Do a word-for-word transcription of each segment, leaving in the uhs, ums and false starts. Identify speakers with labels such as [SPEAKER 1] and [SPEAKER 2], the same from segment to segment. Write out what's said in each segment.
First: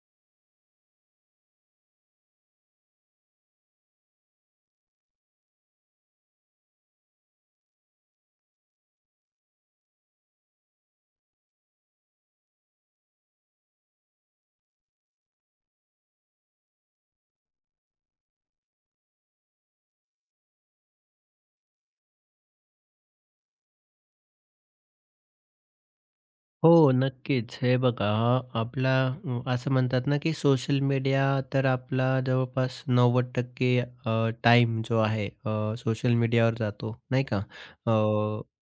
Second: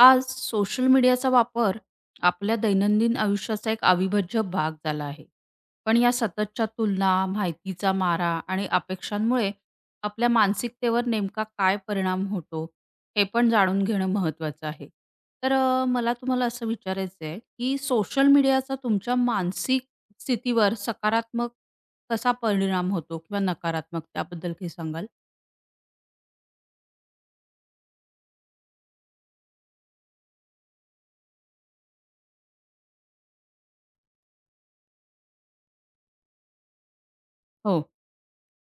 [SPEAKER 1] आज सोशल मीडियाचा वापर आपल्या दैनंदिन आयुष्याचा एक अविभाज्य भाग झाला आहे. पण या सततच्या तुलना, माहितीचा मारा आणि अपेक्षांमुळे आपल्या मानसिकतेवर नेमका काय परिणाम होतो, हे पण जाणून घेणं महत्त्वाचं आहे. तर अ, मला तुम्हाला असं विचारायचं आहे, की सोशल मीडियाचा तुमच्या मानसिक स्थितीवर सकारात्मक कसा परिणाम होतो किंवा नकारात्मक त्याबद्दल काही सांगाल?
[SPEAKER 2] हो, नक्कीच. हे बघा आपला अ, असं म्हणतात ना, की सोशल मीडिया तर आपला जवळपास नव्वद टक्के अ, टाइम जो आहे अ, सोशल मीडियावर जातो, नाही का?
[SPEAKER 1] हो.
[SPEAKER 2] अ,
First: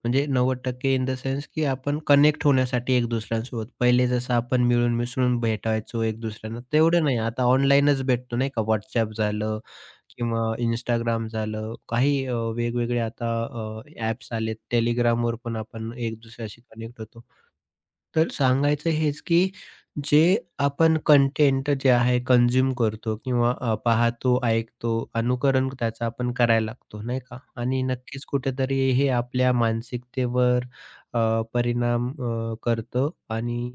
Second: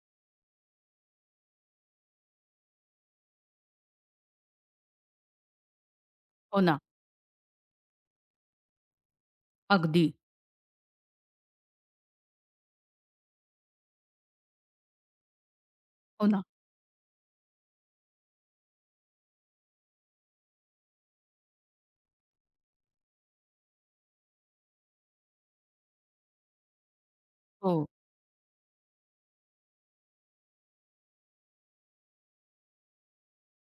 [SPEAKER 2] म्हणजे नव्वद टक्के इन द सेन्स, की आपण कनेक्ट होण्यासाठी एक दुसऱ्यांसोबत. पहिले जसं आपण मिळून मिसळून भेटायचो एक
[SPEAKER 1] हो
[SPEAKER 2] दुसऱ्यांना,
[SPEAKER 1] ना.
[SPEAKER 2] तेवढं नाही. आता ऑनलाईनच भेटतो, नाही का? WhatsApp झालं
[SPEAKER 1] अगदी.
[SPEAKER 2] किंवा इंस्टाग्राम झालं, काही अ, वेगवेगळे आता अ, ॲप्स आलेत. Telegramवर पण आपण एक
[SPEAKER 1] हो ना.
[SPEAKER 2] दुसऱ्याशी कनेक्ट होतो. तर सांगायचं हेच, की जे आपण कंटेंट जे आहे कंझ्युम करतो किंवा अ, पाहतो, ऐकतो, अनुकरण त्याचं आपण करायला लागतो, नाही का? आणि
[SPEAKER 1] हो,
[SPEAKER 2] नक्कीच कुठेतरी हे आपल्या मानसिकतेवर अ, परिणाम अ, करतं आणि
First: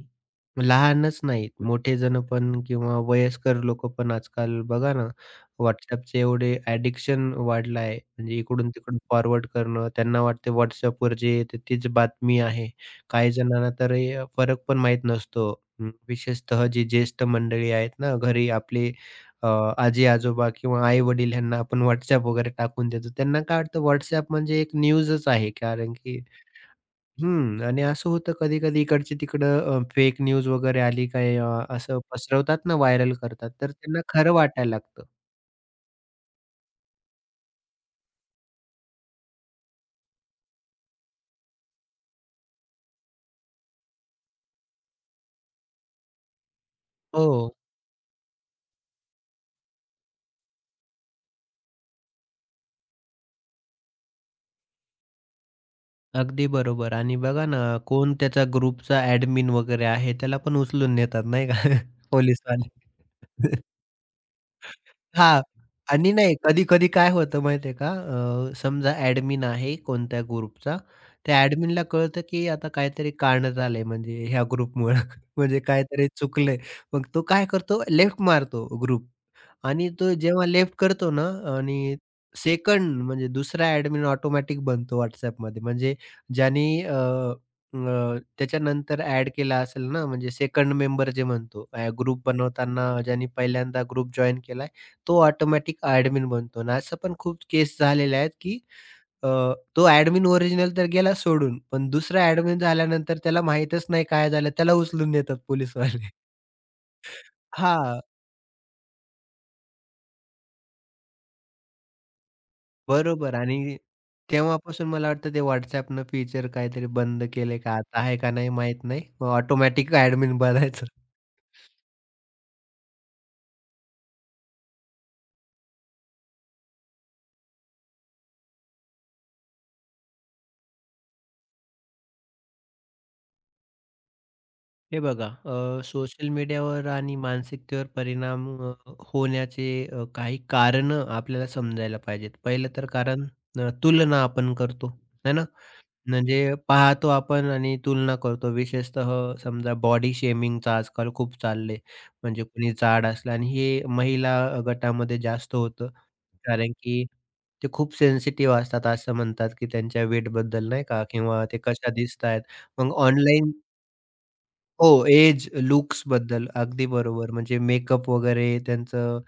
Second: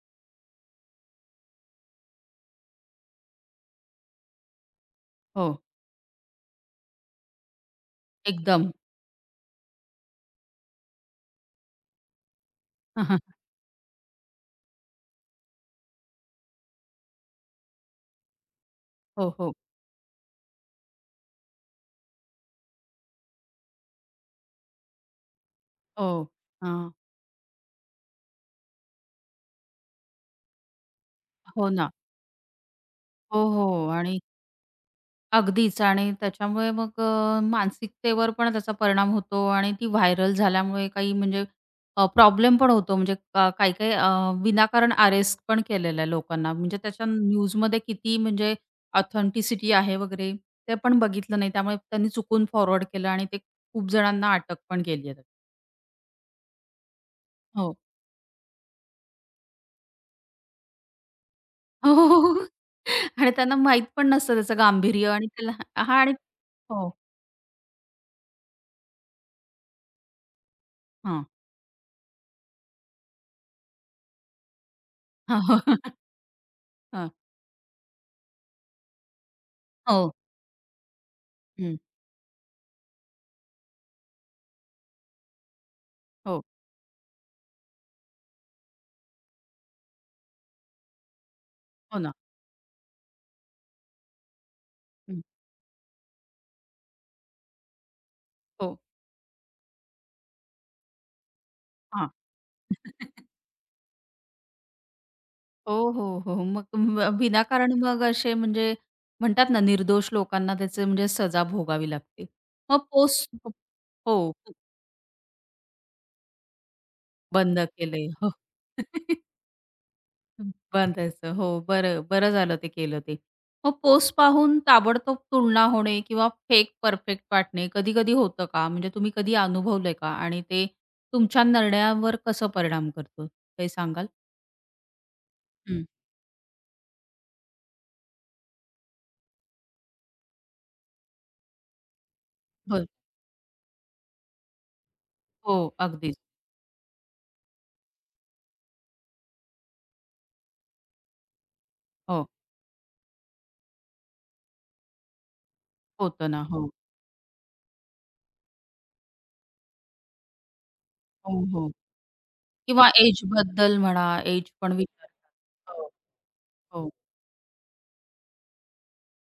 [SPEAKER 2] लहानच नाहीत, मोठे जण पण किंवा वयस्कर लोकं पण आजकाल बघा ना,
[SPEAKER 1] हो.
[SPEAKER 2] WhatsAppचे एवढे ॲडिक्शन वाढलं आहे. म्हणजे
[SPEAKER 1] एकदम.
[SPEAKER 2] इकडून-तिकडून फॉरवर्ड करणं. त्यांना वाटते WhatsAppवर जे येते तीच बातमी आहे. काही जणांना तर हे फरक पण माहीत नसतो. अं, विशेषतः जी ज्येष्ठ मंडळी आहेत ना, घरी आपले
[SPEAKER 1] हो,
[SPEAKER 2] अ,
[SPEAKER 1] हो.
[SPEAKER 2] आजी-आजोबा किंवा आई-वडील ह्यांना आपण WhatsApp वगैरे टाकून देतो. त्यांना काय वाटतं WhatsApp म्हणजे एक न्यूजच आहे कारण
[SPEAKER 1] हो.
[SPEAKER 2] की
[SPEAKER 1] हां.
[SPEAKER 2] हं. आणि असं होतं कधी-कधी इकडची-तिकडं फेक न्यूज वगैरे आली काय अ,
[SPEAKER 1] हो ना.
[SPEAKER 2] असं पसरवतात ना, व्हायरल
[SPEAKER 1] हो,
[SPEAKER 2] करतात. तर
[SPEAKER 1] हो.
[SPEAKER 2] त्यांना
[SPEAKER 1] आणि
[SPEAKER 2] खरं वाटायला लागतं.
[SPEAKER 1] अगदीच आणि त्याच्यामुळे मग अ, मानसिकतेवर पण त्याचा परिणाम होतो आणि ती व्हायरल झाल्यामुळे काही म्हणजे प्रॉब्लेम पण होतो. म्हणजे का काही-काही अ, विनाकारण अरेस्ट पण केलेलं आहे लोकांना. म्हणजे त्याच्या
[SPEAKER 2] हो.
[SPEAKER 1] न्यूजमध्ये किती म्हणजे ऑथेंटिसिटी आहे वगैरे ते पण बघितलं नाही. त्यामुळे त्यांनी चुकून फॉरवर्ड केलं आणि ते खूप जणांना अटक पण केली आहे.
[SPEAKER 2] अगदी बरोबर आणि बघा ना,
[SPEAKER 1] हो.
[SPEAKER 2] कोण त्याच्या ग्रुपचा ॲडमिन वगैरे आहे, त्याला पण उचलून नेतात नाही का
[SPEAKER 1] हो, हो, हो.
[SPEAKER 2] पोलिसवाले.
[SPEAKER 1] आणि त्यांना माहीत पण नसतं त्याचं गांभीर्य आणि
[SPEAKER 2] हां.
[SPEAKER 1] त्याला हां
[SPEAKER 2] आणि
[SPEAKER 1] आणि
[SPEAKER 2] नाही कधी-कधी
[SPEAKER 1] हो.
[SPEAKER 2] काय होतं माहिती आहे का, अ, समजा ॲडमिन आहे कोणत्या ग्रुपचा,
[SPEAKER 1] हां.
[SPEAKER 2] त्या ॲडमिनला कळतं की आता काहीतरी कांड झालंय म्हणजे ह्या ग्रुपमुळं
[SPEAKER 1] हां, हो.
[SPEAKER 2] म्हणजे काहीतरी चुकलंय. मग
[SPEAKER 1] हां.
[SPEAKER 2] तो काय करतो लेफ्ट मारतो ग्रुप. आणि
[SPEAKER 1] हो.
[SPEAKER 2] तो जेव्हा लेफ्ट करतो ना
[SPEAKER 1] हं.
[SPEAKER 2] आणि सेकंड म्हणजे दुसरा ॲडमिन ऑटोमॅटिक बनतो WhatsAppमध्ये. म्हणजे
[SPEAKER 1] हो,
[SPEAKER 2] ज्याने अ, अ, त्याच्यानंतर ॲड केला असेल ना, म्हणजे सेकंड मेंबर जे म्हणतो
[SPEAKER 1] हो ना.
[SPEAKER 2] ग्रुप बनवताना ज्याने पहिल्यांदा ग्रुप जॉइन केलाय, तो
[SPEAKER 1] हं.
[SPEAKER 2] ऑटोमॅटिक ॲडमिन बनतो आणि असं पण खूप केस झालेल्या आहेत, की
[SPEAKER 1] हो,
[SPEAKER 2] अ, तो ॲडमिन ओरिजिनल तर गेला सोडून, पण
[SPEAKER 1] हां.
[SPEAKER 2] दुसरा ॲडमिन झाल्यानंतर त्याला माहीतच नाही काय झालं, त्याला उचलून नेतात
[SPEAKER 1] हो,
[SPEAKER 2] पोलिसवाले.
[SPEAKER 1] हो, हो. मग ब विनाकारण
[SPEAKER 2] हां.
[SPEAKER 1] मग असे म्हणजे म्हणतात ना, निर्दोष लोकांना त्याचे म्हणजे सजा भोगावी लागते. मग
[SPEAKER 2] बरोबर
[SPEAKER 1] पोस्ट
[SPEAKER 2] आणि
[SPEAKER 1] हो,
[SPEAKER 2] तेव्हापासून मला वाटतं ते WhatsAppनं फीचर काहीतरी बंद
[SPEAKER 1] बंद
[SPEAKER 2] केले का आता
[SPEAKER 1] केलंय.
[SPEAKER 2] आहे
[SPEAKER 1] हो.
[SPEAKER 2] का नाही माहीत नाही. ऑटोमॅटिक ॲडमिन बनायचं.
[SPEAKER 1] बंदायचं. हो, बरं बरं झालं ते केलं ते. मग पोस्ट पाहून ताबडतोब तुलना होणे किंवा फेक परफेक्ट वाटणे कधी-कधी होतं का? म्हणजे तुम्ही कधी अनुभवलंय का? आणि ते तुमच्या निर्णयावर कसं परिणाम करतं? काही सांगाल?
[SPEAKER 2] हे बघा अ,
[SPEAKER 1] हं,
[SPEAKER 2] सोशल मीडियावर आणि मानसिकतेवर परिणाम अ, होण्याचे अ, काही कारणं आपल्याला समजायला पाहिजेत. पहिलं
[SPEAKER 1] बरं.
[SPEAKER 2] तर कारण अ, तुलना आपण करतो, है ना?
[SPEAKER 1] हो, अगदीच.
[SPEAKER 2] म्हणजे पाहतो आपण आणि तुलना करतो. विशेषतः समजा बॉडी शेमिंगचं आजकाल खूप चाललंय.
[SPEAKER 1] हो,
[SPEAKER 2] म्हणजे कोणी जाड असलं आणि हे महिला गटामध्ये जास्त होतं.
[SPEAKER 1] होतं ना. हो,
[SPEAKER 2] कारण की ते खूप सेन्सिटिव्ह असतात असं म्हणतात, की त्यांच्या वेटबद्दल नाही का
[SPEAKER 1] हो,
[SPEAKER 2] किंवा ते
[SPEAKER 1] हो.
[SPEAKER 2] कशा दिसतायत.
[SPEAKER 1] किंवा
[SPEAKER 2] मग ऑनलाईन
[SPEAKER 1] एजबद्दल म्हणा, एज पण
[SPEAKER 2] हो, एज,
[SPEAKER 1] विचारतात. हो,
[SPEAKER 2] लुक्स बद्दल अगदी
[SPEAKER 1] हो,
[SPEAKER 2] बरोबर. म्हणजे मेकअप वगैरे त्यांचं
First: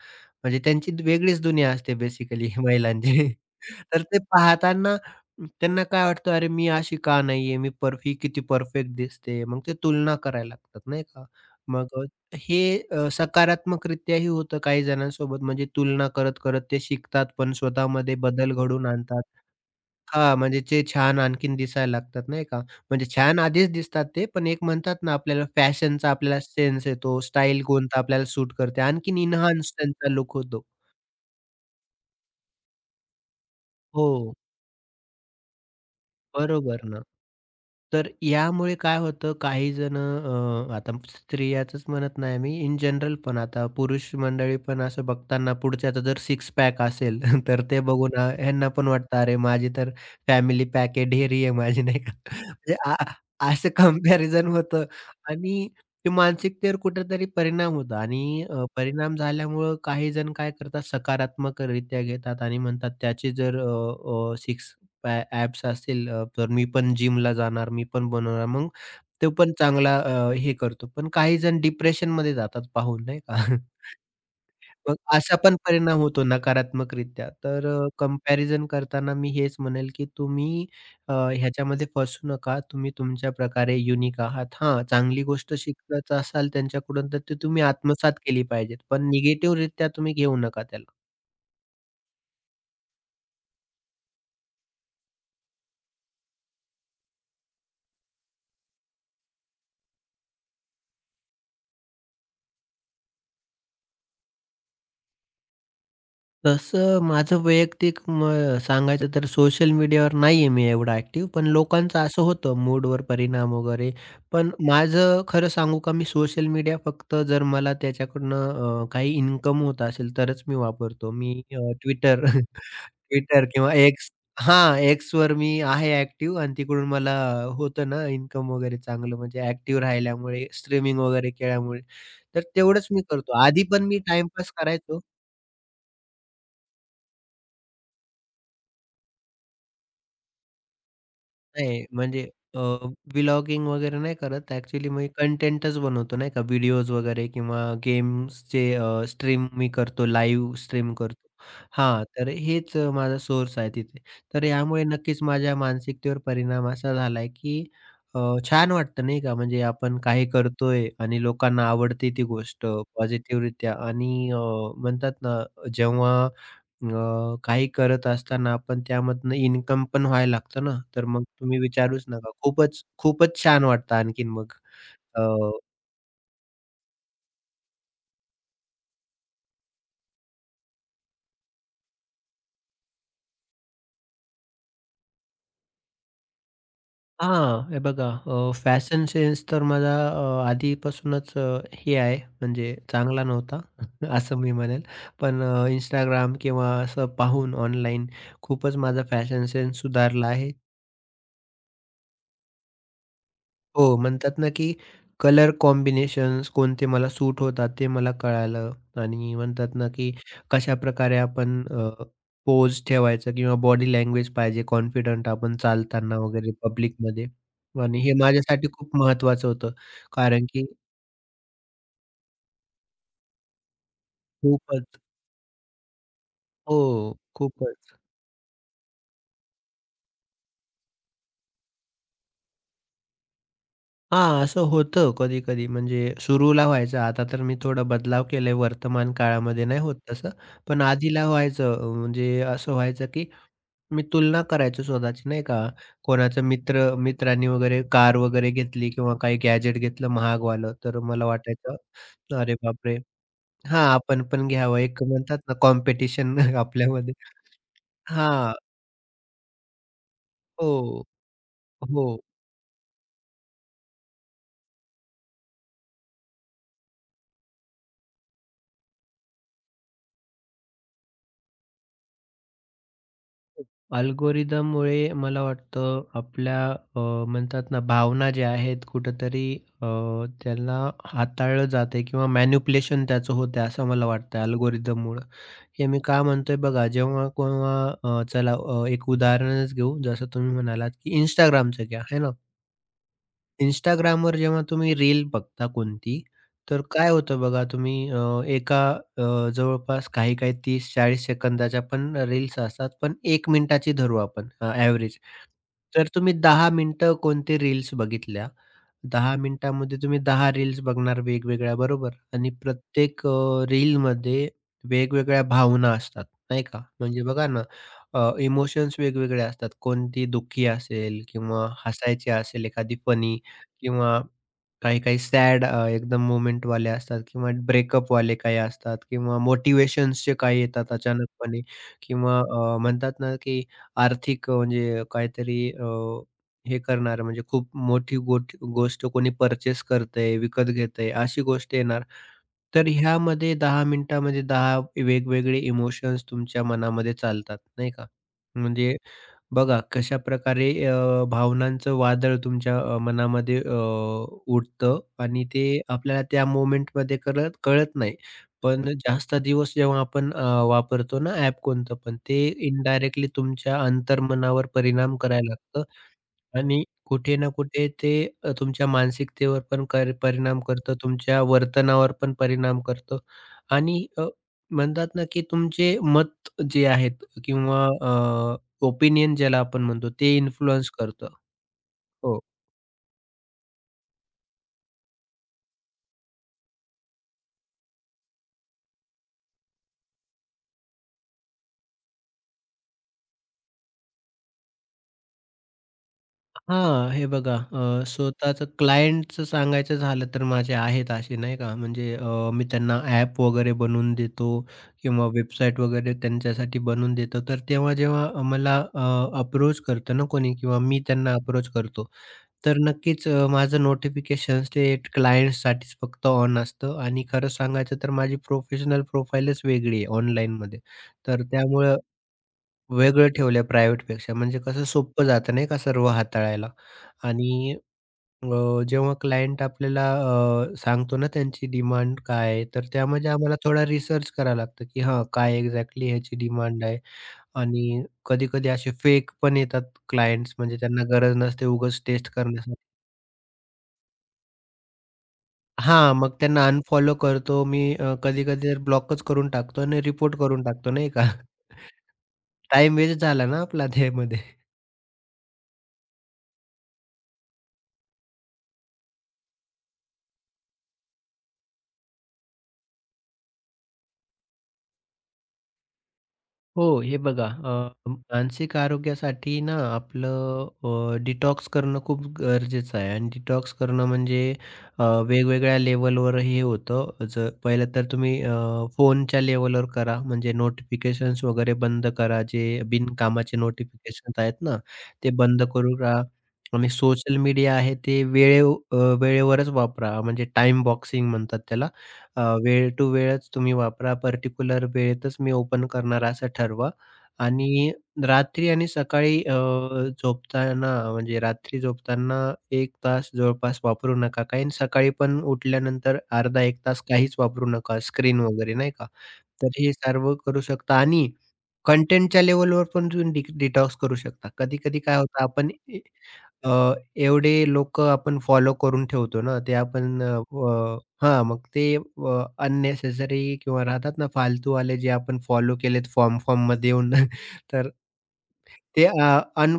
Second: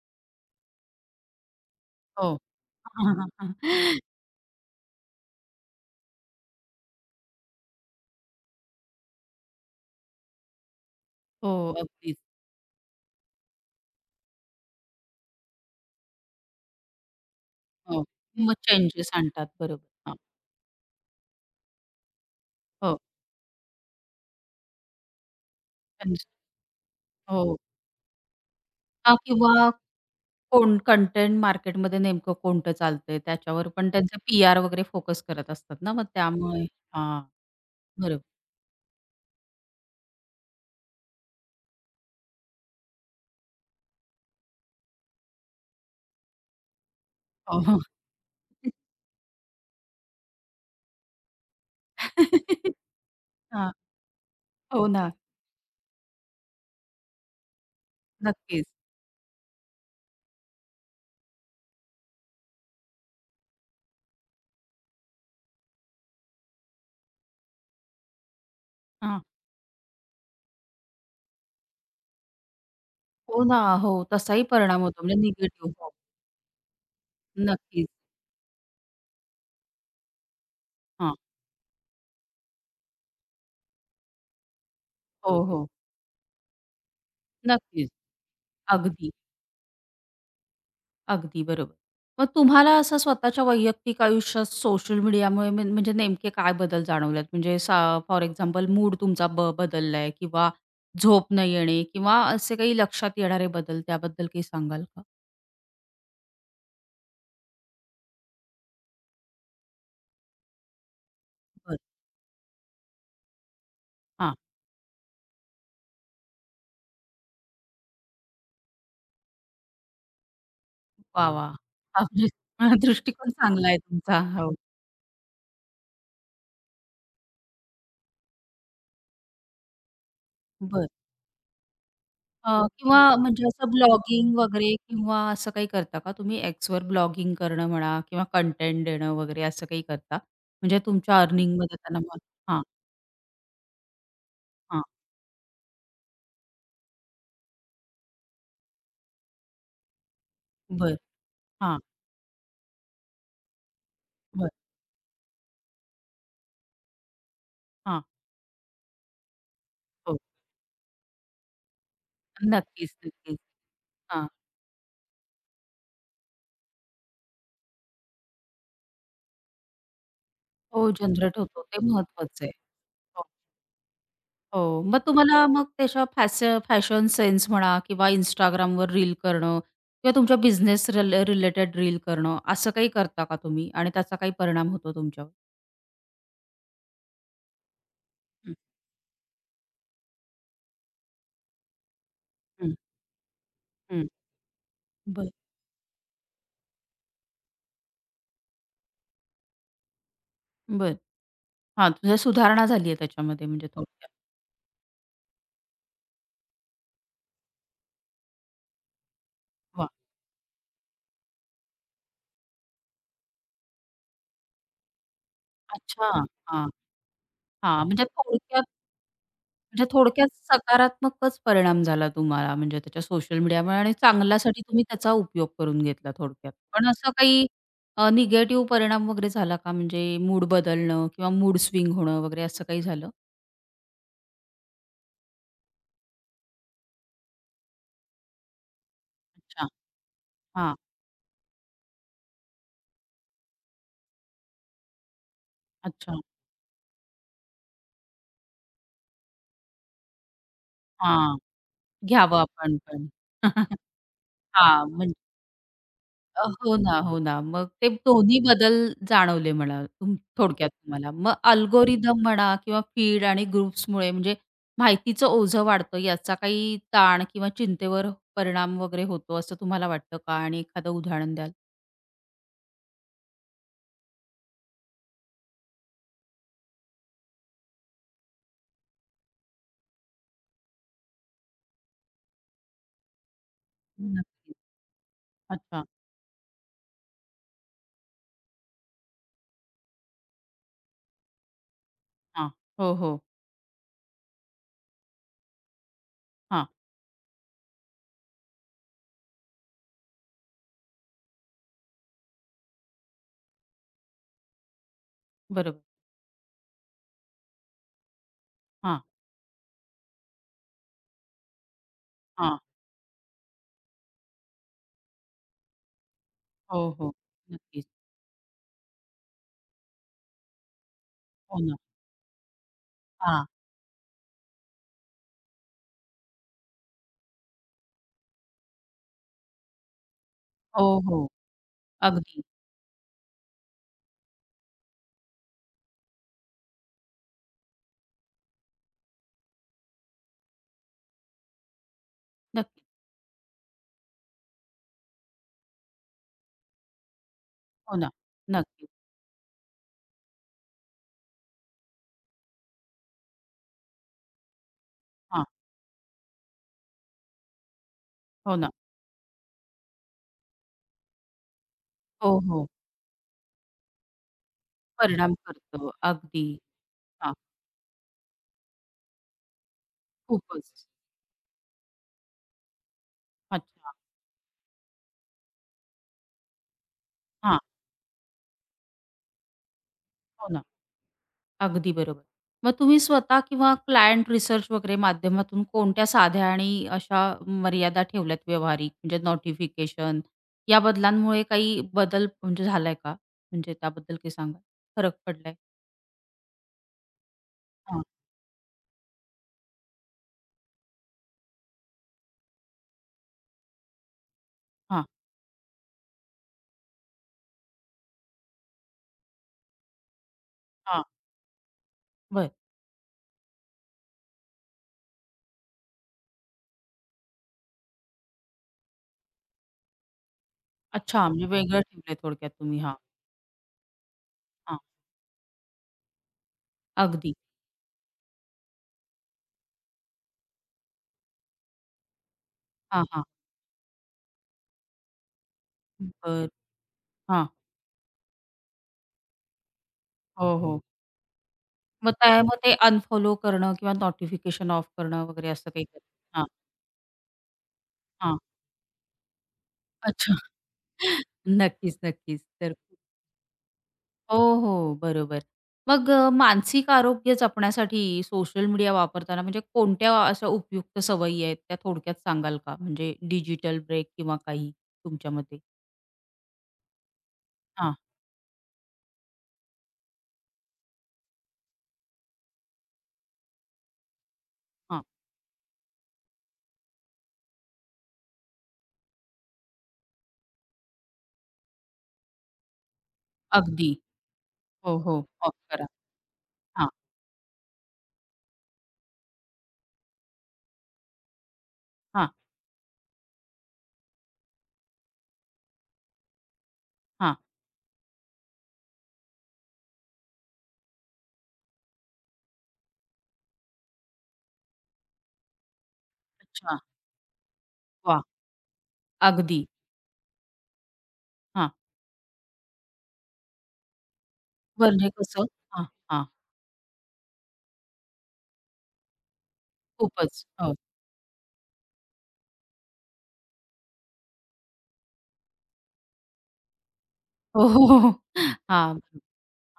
[SPEAKER 2] म्हणजे त्यांची द- वेगळीच दुनिया असते
[SPEAKER 1] हो.
[SPEAKER 2] बेसिकली महिलांची. तर ते पाहताना त्यांना काय वाटतं, "अरे, मी अशी का नाहीये? मी परफ किती परफेक्ट दिसते." मग ते तुलना करायला लागतात, नाही का?
[SPEAKER 1] हो,
[SPEAKER 2] मग अ,
[SPEAKER 1] अगदीच.
[SPEAKER 2] हे अ, सकारात्मकरित्याही होतं काही जणांसोबत. म्हणजे तुलना करत-करत ते शिकतात, पण
[SPEAKER 1] हो.
[SPEAKER 2] स्वतःमध्ये बदल
[SPEAKER 1] मग
[SPEAKER 2] घडवून
[SPEAKER 1] चेंजेस
[SPEAKER 2] आणतात.
[SPEAKER 1] आणतात. बरोबर. हां,
[SPEAKER 2] हां, म्हणजे ते छान आणखीन दिसायला लागतात नाही का?
[SPEAKER 1] हो.
[SPEAKER 2] म्हणजे छान आधीच दिसतात ते, पण एक म्हणतात ना आपल्याला फॅशनचा
[SPEAKER 1] चेंज
[SPEAKER 2] आपल्याला सेन्स येतो,
[SPEAKER 1] हो.
[SPEAKER 2] स्टाईल कोणता आपल्याला सूट करते,
[SPEAKER 1] हां,
[SPEAKER 2] आणखीन
[SPEAKER 1] किंवा
[SPEAKER 2] एन्हान्स त्यांचा लूक होतो.
[SPEAKER 1] कोण कंटेंट मार्केटमध्ये नेमकं कोणतं चालतंय त्याच्यावर पण त्यांचे
[SPEAKER 2] हो,
[SPEAKER 1] पी-आर वगैरे फोकस करत असतात ना मग त्यामुळे
[SPEAKER 2] बरोबर ना.
[SPEAKER 1] हां,
[SPEAKER 2] तर
[SPEAKER 1] बरोबर.
[SPEAKER 2] यामुळे काय होतं काही जण अ, आता स्त्रियाचंच म्हणत नाही मी इन जनरल पण आता पुरुष मंडळी पण असं बघताना पुढच्याचं जर सिक्स पॅक असेल
[SPEAKER 1] हो,
[SPEAKER 2] तर
[SPEAKER 1] हो.
[SPEAKER 2] ते बघून अ, ह्यांना पण वाटतं अरे माझी तर फॅमिली पॅक आहे ढेरी आहे माझी नाही का म्हणजे आ- असं
[SPEAKER 1] हां.
[SPEAKER 2] कम्पॅरिझन होतं
[SPEAKER 1] हो ना.
[SPEAKER 2] आणि ते मानसिकतेवर कुठेतरी परिणाम होतो आणि अ,
[SPEAKER 1] नक्कीच.
[SPEAKER 2] परिणाम झाल्यामुळं काही जण काय करतात सकारात्मक रित्या घेतात आणि म्हणतात त्याची जर सिक्स ॲ ॲप्स असतील अ, तर मी पण जिमला जाणार, मी पण बनवणार. मग
[SPEAKER 1] हां.
[SPEAKER 2] तो पण चांगला अ, हे करतो. पण काही जण डिप्रेशनमध्ये जातात पाहून नाही का?
[SPEAKER 1] हो ना, हो. तसाही परिणाम
[SPEAKER 2] मग
[SPEAKER 1] होतो म्हणजे
[SPEAKER 2] असा पण
[SPEAKER 1] निगेटिव्ह. हो,
[SPEAKER 2] परिणाम होतो नकारात्मकरित्या. तर
[SPEAKER 1] नक्कीच.
[SPEAKER 2] अ, करताना मी हेच म्हणेल, की तुम्ही अ,
[SPEAKER 1] हां.
[SPEAKER 2] ह्याच्यामध्ये फसू नका. तुम्ही तुमच्या प्रकारे युनिक आहात. हां, चांगली
[SPEAKER 1] हो,
[SPEAKER 2] गोष्ट
[SPEAKER 1] हो.
[SPEAKER 2] शिकत असाल त्यांच्याकडून तर ती तुम्ही
[SPEAKER 1] नक्कीच.
[SPEAKER 2] आत्मसात केली पाहिजेत. पण
[SPEAKER 1] अगदी,
[SPEAKER 2] निगेटिव्हरित्या तुम्ही घेऊ नका त्याला.
[SPEAKER 1] अगदी बरोबर. मग तुम्हाला असं स्वतःच्या वैयक्तिक आयुष्यात सोशल मीडियामुळे म्हण म्हणजे नेमके काय बदल जाणवलेत? म्हणजे सा फॉर एक्झाम्पल मूड तुमचा ब बदललाय किंवा झोप न येणे किंवा असे काही लक्षात येणारे बदल त्याबद्दल काही सांगाल का?
[SPEAKER 2] तसं माझं वैयक्तिक मग सांगायचं तर सोशल मीडियावर नाहीये मी एवढा ॲक्टिव्ह, पण
[SPEAKER 1] बरं.
[SPEAKER 2] लोकांचं असं होतं मूडवर परिणाम वगैरे.
[SPEAKER 1] हां.
[SPEAKER 2] पण माझं खरं सांगू का मी सोशल मीडिया फक्त जर मला त्याच्याकडनं अ, काही इन्कम होत असेल तरच मी वापरतो.
[SPEAKER 1] वाह!
[SPEAKER 2] मी
[SPEAKER 1] वाह!
[SPEAKER 2] अ, Twitter,
[SPEAKER 1] दृष्टिकोन
[SPEAKER 2] Twitter
[SPEAKER 1] चांगला
[SPEAKER 2] किंवा
[SPEAKER 1] आहे
[SPEAKER 2] X
[SPEAKER 1] तुमचा. हो.
[SPEAKER 2] हां, Xवर मी आहे ॲक्टिव्ह आणि तिकडून मला होतं ना इन्कम वगैरे चांगलं म्हणजे ॲक्टिव्ह राहिल्यामुळे,
[SPEAKER 1] बरं.
[SPEAKER 2] स्ट्रीमिंग वगैरे केल्यामुळे. तर
[SPEAKER 1] अ,
[SPEAKER 2] तेवढंच
[SPEAKER 1] किंवा
[SPEAKER 2] मी करतो.
[SPEAKER 1] म्हणजे
[SPEAKER 2] आधी
[SPEAKER 1] असं
[SPEAKER 2] पण मी
[SPEAKER 1] ब्लॉगिंग
[SPEAKER 2] टाईमपास
[SPEAKER 1] वगैरे
[SPEAKER 2] करायचो.
[SPEAKER 1] किंवा असं काही करता का तुम्ही Xवर ब्लॉगिंग करणं म्हणा किंवा कंटेंट देणं वगैरे असं काही करता? म्हणजे तुमच्या अर्निंगमध्ये
[SPEAKER 2] नाही,
[SPEAKER 1] त्यांना मग
[SPEAKER 2] म्हणजे अ,
[SPEAKER 1] हां,
[SPEAKER 2] व्लॉगिंग वगैरे नाही करत.
[SPEAKER 1] हां.
[SPEAKER 2] ॲक्चुअली मी कंटेंटच बनवतो नाही का, व्हिडिओज वगैरे किंवा गेम्सचे स्ट्रीम मी करतो, लाईव्ह स्ट्रीम
[SPEAKER 1] बरं.
[SPEAKER 2] करतो.
[SPEAKER 1] हां,
[SPEAKER 2] हां, तर हेच अ, माझा सोर्स आहे तिथे. तर
[SPEAKER 1] बरं.
[SPEAKER 2] यामुळे नक्कीच माझ्या मानसिकतेवर परिणाम असा झालाय, की
[SPEAKER 1] हां.
[SPEAKER 2] अ, छान वाटतं नाही का, म्हणजे आपण
[SPEAKER 1] हो.
[SPEAKER 2] काही करतोय आणि लोकांना आवडते ती गोष्ट
[SPEAKER 1] नक्कीच, नक्कीच.
[SPEAKER 2] पॉझिटिव्हरित्या
[SPEAKER 1] हां.
[SPEAKER 2] आणि अ, म्हणतात ना, जेव्हा अ, काही करत असताना आपण त्यामधनं इन्कम पण व्हायला लागतं ना,
[SPEAKER 1] हो,
[SPEAKER 2] तर मग
[SPEAKER 1] जनरेट
[SPEAKER 2] तुम्ही
[SPEAKER 1] होतो. ते
[SPEAKER 2] विचारूच नका.
[SPEAKER 1] महत्वाचं आहे.
[SPEAKER 2] खूपच,
[SPEAKER 1] हो,
[SPEAKER 2] खूपच छान वाटतं आणखीन मग.
[SPEAKER 1] हो. मग
[SPEAKER 2] अ,
[SPEAKER 1] तुम्हाला मग त्याच्या फॅस फॅशन सेन्स म्हणा किंवा Instagramवर रील करणं किंवा तुमच्या बिझनेस रिल रिलेटेड रील करणं असं काही करता का तुम्ही आणि त्याचा काही परिणाम होतो तुमच्यावर?
[SPEAKER 2] हां, हे बघा
[SPEAKER 1] हं,
[SPEAKER 2] फॅशन सेन्स तर माझा अ, आधीपासूनच अ, हे आहे म्हणजे
[SPEAKER 1] हं,
[SPEAKER 2] चांगला नव्हता
[SPEAKER 1] हं.
[SPEAKER 2] असं मी म्हणेल.
[SPEAKER 1] बरं,
[SPEAKER 2] पण अ, Instagram किंवा असं पाहून ऑनलाईन खूपच माझा फॅशन सेन्स सुधारला आहे.
[SPEAKER 1] बरं. हां, तुझ्या सुधारणा झाली आहे त्याच्यामध्ये म्हणजे
[SPEAKER 2] हो,
[SPEAKER 1] थोडक्यात.
[SPEAKER 2] म्हणतात ना, की कलर कॉम्बिनेशन्स कोणते मला सूट होतात ते मला कळालं आणि म्हणतात
[SPEAKER 1] वाह!
[SPEAKER 2] ना, की कशाप्रकारे आपण अ, पोज ठेवायचं किंवा बॉडी लँग्वेज पाहिजे कॉन्फिडंट आपण
[SPEAKER 1] अच्छा.
[SPEAKER 2] चालताना वगैरे
[SPEAKER 1] हां,
[SPEAKER 2] पब्लिकमध्ये
[SPEAKER 1] हां.
[SPEAKER 2] आणि
[SPEAKER 1] म्हणजे
[SPEAKER 2] हे
[SPEAKER 1] थोडक्यात
[SPEAKER 2] माझ्यासाठी खूप महत्त्वाचं होतं.
[SPEAKER 1] म्हणजे थोडक्यात
[SPEAKER 2] कारण की
[SPEAKER 1] सकारात्मकच परिणाम झाला तुम्हाला म्हणजे त्याच्या सोशल मीडियामुळे आणि चांगल्यासाठी तुम्ही
[SPEAKER 2] खूपच
[SPEAKER 1] त्याचा उपयोग करून घेतला थोडक्यात. पण असं
[SPEAKER 2] हो,
[SPEAKER 1] काही
[SPEAKER 2] खूपच.
[SPEAKER 1] अ, निगेटिव्ह परिणाम वगैरे झाला का? म्हणजे मूड बदलणं किंवा मूड स्विंग होणं वगैरे असं काही झालं?
[SPEAKER 2] हां, असं होतं कधी-कधी म्हणजे सुरूला व्हायचं. आता तर मी थोडा बदलाव केलाय वर्तमान काळामध्ये
[SPEAKER 1] अच्छा.
[SPEAKER 2] नाही होत तसं.
[SPEAKER 1] हां.
[SPEAKER 2] पण आधीला व्हायचं म्हणजे असं व्हायचं, की मी तुलना करायचो स्वतःची नाही का.
[SPEAKER 1] अच्छा.
[SPEAKER 2] कोणाचा मित्र मित्रांनी वगैरे कार वगैरे घेतली किंवा काही गॅजेट घेतलं महागवालं, तर मला
[SPEAKER 1] हां.
[SPEAKER 2] वाटायचं
[SPEAKER 1] घ्यावं
[SPEAKER 2] अरे
[SPEAKER 1] आपण
[SPEAKER 2] बापरे!
[SPEAKER 1] पण.
[SPEAKER 2] हां, आपण पण घ्यावं.
[SPEAKER 1] हां.
[SPEAKER 2] एक
[SPEAKER 1] म्हणजे
[SPEAKER 2] म्हणतात ना कॉम्पिटिशन
[SPEAKER 1] अ, हो ना,
[SPEAKER 2] आपल्यामध्ये.
[SPEAKER 1] हो ना. मग ते दोन्ही
[SPEAKER 2] हां.
[SPEAKER 1] बदल जाणवले मला तुम थोडक्यात
[SPEAKER 2] हो,
[SPEAKER 1] तुम्हाला. मग
[SPEAKER 2] हो.
[SPEAKER 1] अल्गोरिदम म्हणा किंवा फीड आणि ग्रुप्समुळे म्हणजे माहितीचं ओझं वाढतं याचा काही ताण किंवा चिंतेवर परिणाम वगैरे होतो असं तुम्हाला वाटतं का? आणि एखादं उदाहरण द्याल?
[SPEAKER 2] अल्गोरिदममुळे मला वाटतं आपल्या अ, म्हणतात ना भावना ज्या आहेत कुठेतरी अ, त्यांना हाताळलं जातंय किंवा मॅनिप्युलेशन त्याचं होतंय असं मला वाटतं
[SPEAKER 1] नक्कीच.
[SPEAKER 2] अल्गोरिदममुळं.
[SPEAKER 1] अच्छा.
[SPEAKER 2] हे मी का म्हणतोय बघा, जेव्हा केव्हा अ, चला अ, एक उदाहरणच घेऊ. जसं तुम्ही म्हणालात, की Instagramचं घ्या, आहे ना.
[SPEAKER 1] हां. हो, हो.
[SPEAKER 2] Instagramवर जेव्हा तुम्ही रील बघता कोणती,
[SPEAKER 1] हां.
[SPEAKER 2] तर काय होतं बघा, तुम्ही अ, एका अ, जवळपास काही-काही तीस चाळीस सेकंदाच्या पण रील्स असतात, पण एक मिनिटाची धरू आपण ॲव्हरेज.
[SPEAKER 1] बरोबर.
[SPEAKER 2] तर तुम्ही दहा मिनिटं कोणती रील्स बघितल्या
[SPEAKER 1] हां,
[SPEAKER 2] दहा मिनिटामध्ये तुम्ही दहा रील्स बघणार वेगवेगळ्या, बरोबर? आणि
[SPEAKER 1] हां.
[SPEAKER 2] प्रत्येक अ, रीलमध्ये वेगवेगळ्या भावना असतात, नाही का?
[SPEAKER 1] हो, हो.
[SPEAKER 2] म्हणजे बघा ना,
[SPEAKER 1] नक्कीच.
[SPEAKER 2] इमोशन्स वेगवेगळे असतात. कोणती दुःखी असेल
[SPEAKER 1] हो
[SPEAKER 2] किंवा
[SPEAKER 1] ना.
[SPEAKER 2] हसायची असेल, एखादी फनी
[SPEAKER 1] हां.
[SPEAKER 2] किंवा काही-काही सॅड अ, एकदम मोमेंटवाले असतात किंवा ब्रेकअपवाले काही असतात किंवा मोटिव्हेशन्सचे काही येतात
[SPEAKER 1] हो, हो.
[SPEAKER 2] अचानकपणे किंवा
[SPEAKER 1] अगदी.
[SPEAKER 2] अ, म्हणतात ना, की आर्थिक अ, म्हणजे काहीतरी हे करणारं म्हणजे खूप मोठी गोट गोष्ट कोणी पर्चेस करतंय, विकत घेतंय अशी गोष्ट येणार.
[SPEAKER 1] नक्कीच.
[SPEAKER 2] तर ह्यामध्ये दहा मिनिटामध्ये दहा वेगवेगळे इमोशन्स तुमच्या मनामध्ये चालतात, नाही
[SPEAKER 1] हो
[SPEAKER 2] का?
[SPEAKER 1] ना. नक्कीच.
[SPEAKER 2] म्हणजे बघा कशाप्रकारे अ, भावनांचं वादळ तुमच्या अ, मनामध्ये अ, उठतं आणि
[SPEAKER 1] हां.
[SPEAKER 2] ते आपल्याला त्या मोमेंटमध्ये करत कळत नाही.
[SPEAKER 1] हो ना.
[SPEAKER 2] पण जास्त दिवस जेव्हा आपण अ, वापरतो ना ॲप कोणतं पण,
[SPEAKER 1] हो,
[SPEAKER 2] ते
[SPEAKER 1] हो.
[SPEAKER 2] इनडायरेक्टली तुमच्या अंतर्मनावर परिणाम
[SPEAKER 1] परिणाम
[SPEAKER 2] करायला लागतं.
[SPEAKER 1] करतो. अगदी.
[SPEAKER 2] आणि कुठे ना कुठे ते अ, तुमच्या मानसिकतेवर पण कर परिणाम
[SPEAKER 1] खूपच.
[SPEAKER 2] करतं, तुमच्या वर्तनावर पण परिणाम करतं
[SPEAKER 1] अच्छा.
[SPEAKER 2] आणि अ, म्हणतात ना, की तुमचे मत जे आहेत
[SPEAKER 1] हां.
[SPEAKER 2] किंवा अ, ओपिनियन ज्याला आपण म्हणतो ते
[SPEAKER 1] हो ना.
[SPEAKER 2] इन्फ्लुअन्स करतं.
[SPEAKER 1] अगदी बरोबर.
[SPEAKER 2] हो.
[SPEAKER 1] मग तुम्ही स्वतः किंवा क्लायंट रिसर्च वगैरे माध्यमातून कोणत्या साध्या आणि अशा मर्यादा ठेवल्यात व्यावहारिक म्हणजे नोटिफिकेशन या बदलांमुळे काही बदल म्हणजे झालाय का? म्हणजे त्याबद्दल काही सांगा? फरक पडलाय?
[SPEAKER 2] हां, हे बघा
[SPEAKER 1] हां,
[SPEAKER 2] अ, स्वतःचं क्लायंटचं सांगायचं झालं तर माझे आहेत असे नाही का, म्हणजे अ, मी त्यांना ॲप वगैरे बनवून देतो
[SPEAKER 1] हां,
[SPEAKER 2] किंवा वेबसाईट वगैरे त्यांच्यासाठी बनवून देतो. तर तेव्हा जेव्हा मला अप्रोच करतं ना कोणी किंवा मी
[SPEAKER 1] हां.
[SPEAKER 2] त्यांना अप्रोच करतो,
[SPEAKER 1] बरं.
[SPEAKER 2] तर नक्कीच अ, माझं नोटिफिकेशन्स ते क्लायंट्ससाठीच फक्त ऑन असतं आणि खरं सांगायचं तर माझी प्रोफेशनल प्रोफाईलच वेगळी आहे ऑनलाईनमध्ये.
[SPEAKER 1] अच्छा
[SPEAKER 2] तर
[SPEAKER 1] म्हणजे वेगळं
[SPEAKER 2] त्यामुळं
[SPEAKER 1] ठेवलंय थोडक्यात तुम्ही. हां,
[SPEAKER 2] वेगळं ठेवलंय प्रायव्हेटपेक्षा म्हणजे
[SPEAKER 1] हां.
[SPEAKER 2] कसं सोपं जातं नाही का सर्व हाताळायला
[SPEAKER 1] अगदी.
[SPEAKER 2] आणि अ, जेव्हा क्लायंट आपल्याला अ, सांगतो ना त्यांची डिमांड काय आहे, तर
[SPEAKER 1] हां, हां.
[SPEAKER 2] त्यामध्ये आम्हाला थोडा रिसर्च करावा लागतो, की हां, काय एक्झॅक्टली ह्याची
[SPEAKER 1] बरं.
[SPEAKER 2] डिमांड आहे
[SPEAKER 1] हां.
[SPEAKER 2] आणि कधी-कधी असे फेक पण येतात क्लायंट्स
[SPEAKER 1] हो,
[SPEAKER 2] म्हणजे
[SPEAKER 1] हो.
[SPEAKER 2] त्यांना गरज नसते उगाच
[SPEAKER 1] मग
[SPEAKER 2] टेस्ट
[SPEAKER 1] त्या मग ते
[SPEAKER 2] करण्यासाठी.
[SPEAKER 1] अनफॉलो करणं किंवा नोटिफिकेशन ऑफ करणं वगैरे असं काही?
[SPEAKER 2] हां, मग
[SPEAKER 1] हां,
[SPEAKER 2] त्यांना अनफॉलो करतो मी
[SPEAKER 1] हां.
[SPEAKER 2] कधी-कधी तर ब्लॉकच करून टाकतो आणि
[SPEAKER 1] अच्छा.
[SPEAKER 2] रिपोर्ट करून टाकतो नाही का.
[SPEAKER 1] नक्कीच, नक्कीच. तर
[SPEAKER 2] टाईम वेस्ट झाला ना आपला
[SPEAKER 1] हो,
[SPEAKER 2] त्यामध्ये.
[SPEAKER 1] हो, बरोबर. मग अ, मानसिक आरोग्य जपण्यासाठी सोशल मीडिया वापरताना म्हणजे कोणत्या अशा उपयुक्त सवयी आहेत, त्या थोडक्यात सांगाल का? म्हणजे डिजिटल ब्रेक किंवा काही तुमच्या मते?
[SPEAKER 2] हो, हे बघा
[SPEAKER 1] हां,
[SPEAKER 2] अ, मानसिक आरोग्यासाठी ना आपलं अ, डिटॉक्स करणं खूप गरजेचं आहे आणि डिटॉक्स करणं म्हणजे
[SPEAKER 1] हां.
[SPEAKER 2] अ, वेगवेगळ्या लेव्हलवर हे होतं. जर पहिलं तर तुम्ही अ, फोनच्या लेव्हलवर करा, म्हणजे नोटिफिकेशन्स वगैरे बंद करा. जे बिनकामाचे
[SPEAKER 1] अगदी.
[SPEAKER 2] नोटिफिकेशन्स आहेत ना,
[SPEAKER 1] हो, हो.
[SPEAKER 2] ते
[SPEAKER 1] ऑफ
[SPEAKER 2] बंद
[SPEAKER 1] करा.
[SPEAKER 2] करून राहा
[SPEAKER 1] हां,
[SPEAKER 2] आणि सोशल मीडिया आहे ते वेळेव अ, वेळेवरच वापरा, म्हणजे टाईम बॉक्सिंग म्हणतात त्याला.
[SPEAKER 1] हां,
[SPEAKER 2] अ, वेळ टू वेळच तुम्ही वापरा, पर्टिक्युलर वेळेतच मी ओपन करणार असं ठरवा
[SPEAKER 1] हां.
[SPEAKER 2] आणि रात्री आणि सकाळी अ, झोपताना म्हणजे रात्री झोपताना एक तास जवळपास वापरू नका. काही आणि सकाळी पण उठल्यानंतर अर्धा
[SPEAKER 1] अच्छा.
[SPEAKER 2] एक तास काहीच वापरू नका,
[SPEAKER 1] वा,
[SPEAKER 2] स्क्रीन वगैरे नाही का?
[SPEAKER 1] अगदी.
[SPEAKER 2] तर हे सर्व करू शकता आणि
[SPEAKER 1] हां.
[SPEAKER 2] कंटेंटच्या लेव्हलवर पण तुम्ही डि डिटॉक्स करू शकता. कधी-कधी
[SPEAKER 1] म्हणजे
[SPEAKER 2] काय होतं
[SPEAKER 1] कसं?
[SPEAKER 2] आपण
[SPEAKER 1] हां,
[SPEAKER 2] ए
[SPEAKER 1] हां.
[SPEAKER 2] अ, एवढे लोकं आपण फॉलो करून ठेवतो ना, ते आपण अ,
[SPEAKER 1] खूपच. हो.
[SPEAKER 2] व हां, मग ते अ, अननेसेसरी किंवा राहतात ना फालतूवाले जे आपण फॉलो केलेत फॉर्म-फॉर्ममध्ये येऊन
[SPEAKER 1] हो, हो,
[SPEAKER 2] तर
[SPEAKER 1] हो. हां.
[SPEAKER 2] ते अ,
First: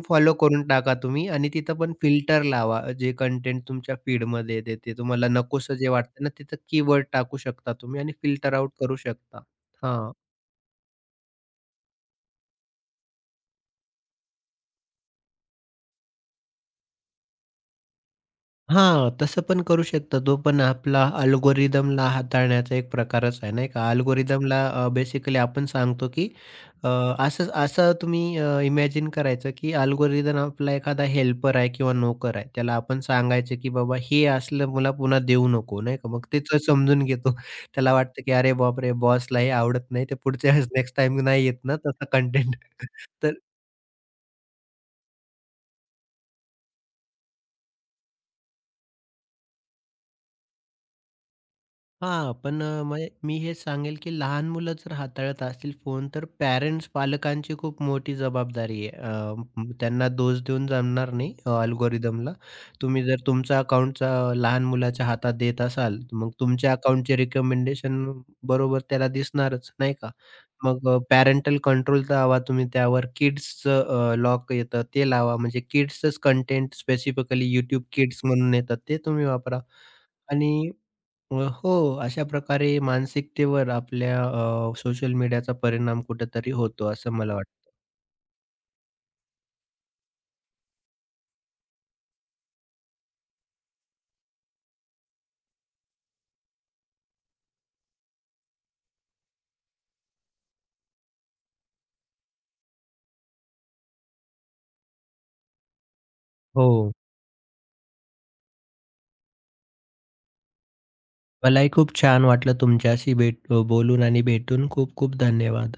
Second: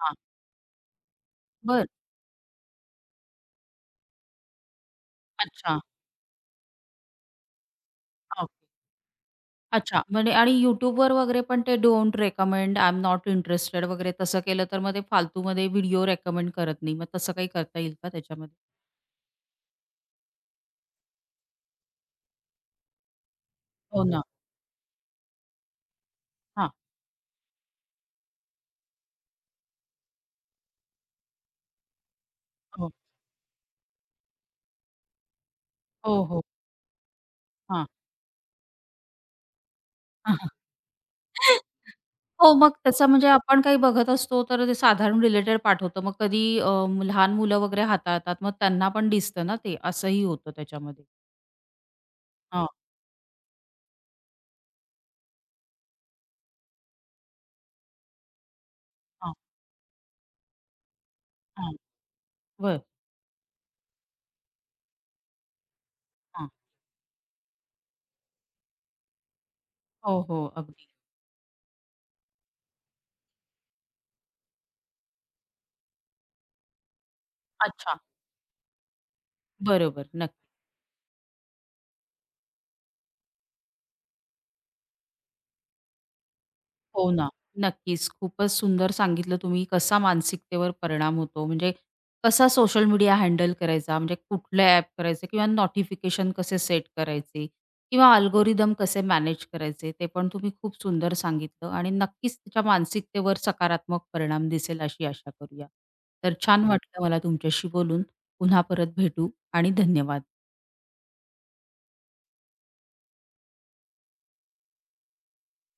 [SPEAKER 1] हां.
[SPEAKER 2] करून टाका तुम्ही आणि तिथं
[SPEAKER 1] बरं.
[SPEAKER 2] पण फिल्टर लावा. जे कंटेंट तुमच्या फीडमध्ये येते, ते तुम्हाला नकोसं
[SPEAKER 1] अच्छा.
[SPEAKER 2] जे वाटतं ना, तिथं कीवर्ड टाकू शकता तुम्ही आणि फिल्टर आउट करू शकता.
[SPEAKER 1] अच्छा.
[SPEAKER 2] हां.
[SPEAKER 1] म्हणजे आणि YouTubeवर वगैरे पण ते don't recommend, I am not interested वगैरे तसं केलं तर मग ते फालतूमध्ये व्हिडिओ रेकमेंड करत नाही. मग तसं काही करता येईल का त्याच्यामध्ये?
[SPEAKER 2] हां, तसं पण करू शकतो. तो पण आपला अल्गोरिदमला हाताळण्याचा एक प्रकारच आहे, नाही का?
[SPEAKER 1] हो ना.
[SPEAKER 2] अल्गोरिदमला अ, बेसिकली आपण सांगतो, की
[SPEAKER 1] हां.
[SPEAKER 2] अ, असं असं तुम्ही अ, इमॅजिन करायचं, की अल्गोरिदम आपला एखादा हेल्पर आहे किंवा नोकर आहे. त्याला
[SPEAKER 1] हो.
[SPEAKER 2] आपण सांगायचं, की "बाबा हे असलं मला पुन्हा देऊ नको." नाही का?
[SPEAKER 1] हो,
[SPEAKER 2] मग ते
[SPEAKER 1] हो.
[SPEAKER 2] तो समजून घेतो.
[SPEAKER 1] हां.
[SPEAKER 2] त्याला वाटतं, की "अरे बापरे! बॉसला हे आवडत नाही, ते पुढच्या वेळेस नेक्स्ट टाईम नाही येत ना तसा
[SPEAKER 1] हो,
[SPEAKER 2] कंटेंट."
[SPEAKER 1] मग तसं म्हणजे आपण काही बघत असतो तर ते साधारण रिलेटेड पाठवतो. मग कधी अ, लहान मुलं वगैरे हाताळतात मग त्यांना पण दिसतं ना ते, असंही होतं त्याच्यामध्ये.
[SPEAKER 2] हां, पण
[SPEAKER 1] हां,
[SPEAKER 2] अ, मग मी हे सांगेल, की लहान मुलं जर हाताळत असतील फोन, तर पॅरेंट्स, पालकांची खूप मोठी जबाबदारी आहे.
[SPEAKER 1] हां,
[SPEAKER 2] अ, म त्यांना दोष देऊन जमणार नाही अ,
[SPEAKER 1] हां.
[SPEAKER 2] अल्गोरिदमला.
[SPEAKER 1] बरं.
[SPEAKER 2] तुम्ही जर तुमचा अकाउंटचा लहान मुलाच्या हातात देत असाल, तर मग
[SPEAKER 1] हां.
[SPEAKER 2] तुमच्या अकाउंटचे रिकमेंडेशन बरोबर त्याला दिसणारच, नाही का?
[SPEAKER 1] हो, हो. अगदी.
[SPEAKER 2] मग पॅरेंटल कंट्रोल लावा तुम्ही त्यावर. किड्सचं लॉक येतं ते लावा. म्हणजे किड्सचंच कंटेंट स्पेसिफिकली YouTube
[SPEAKER 1] अच्छा.
[SPEAKER 2] Kids म्हणून येतात, ते तुम्ही वापरा
[SPEAKER 1] बरोबर. नक्की.
[SPEAKER 2] आणि अ, हो, अशा प्रकारे मानसिकतेवर आपल्या अ, सोशल मीडियाचा परिणाम कुठेतरी होतो,
[SPEAKER 1] हो
[SPEAKER 2] असं
[SPEAKER 1] ना.
[SPEAKER 2] मला वाटतं.
[SPEAKER 1] नक्कीच. खूपच सुंदर सांगितलं तुम्ही कसा मानसिकतेवर परिणाम होतो. म्हणजे कसा सोशल मीडिया हँडल करायचा, म्हणजे कुठले ॲप करायचे किंवा नोटिफिकेशन कसे सेट करायचे किंवा अल्गोरिदम कसे मॅनेज करायचे, ते पण तुम्ही खूप सुंदर सांगितलं आणि नक्कीच तिच्या मानसिकतेवर सकारात्मक परिणाम दिसेल अशी आशा करूया. तर छान
[SPEAKER 2] हो,
[SPEAKER 1] वाटलं मला तुमच्याशी बोलून. पुन्हा परत भेटू आणि धन्यवाद.
[SPEAKER 2] मलाही खूप छान वाटलं तुमच्याशी भेट बोलून आणि भेटून. खूप खूप धन्यवाद.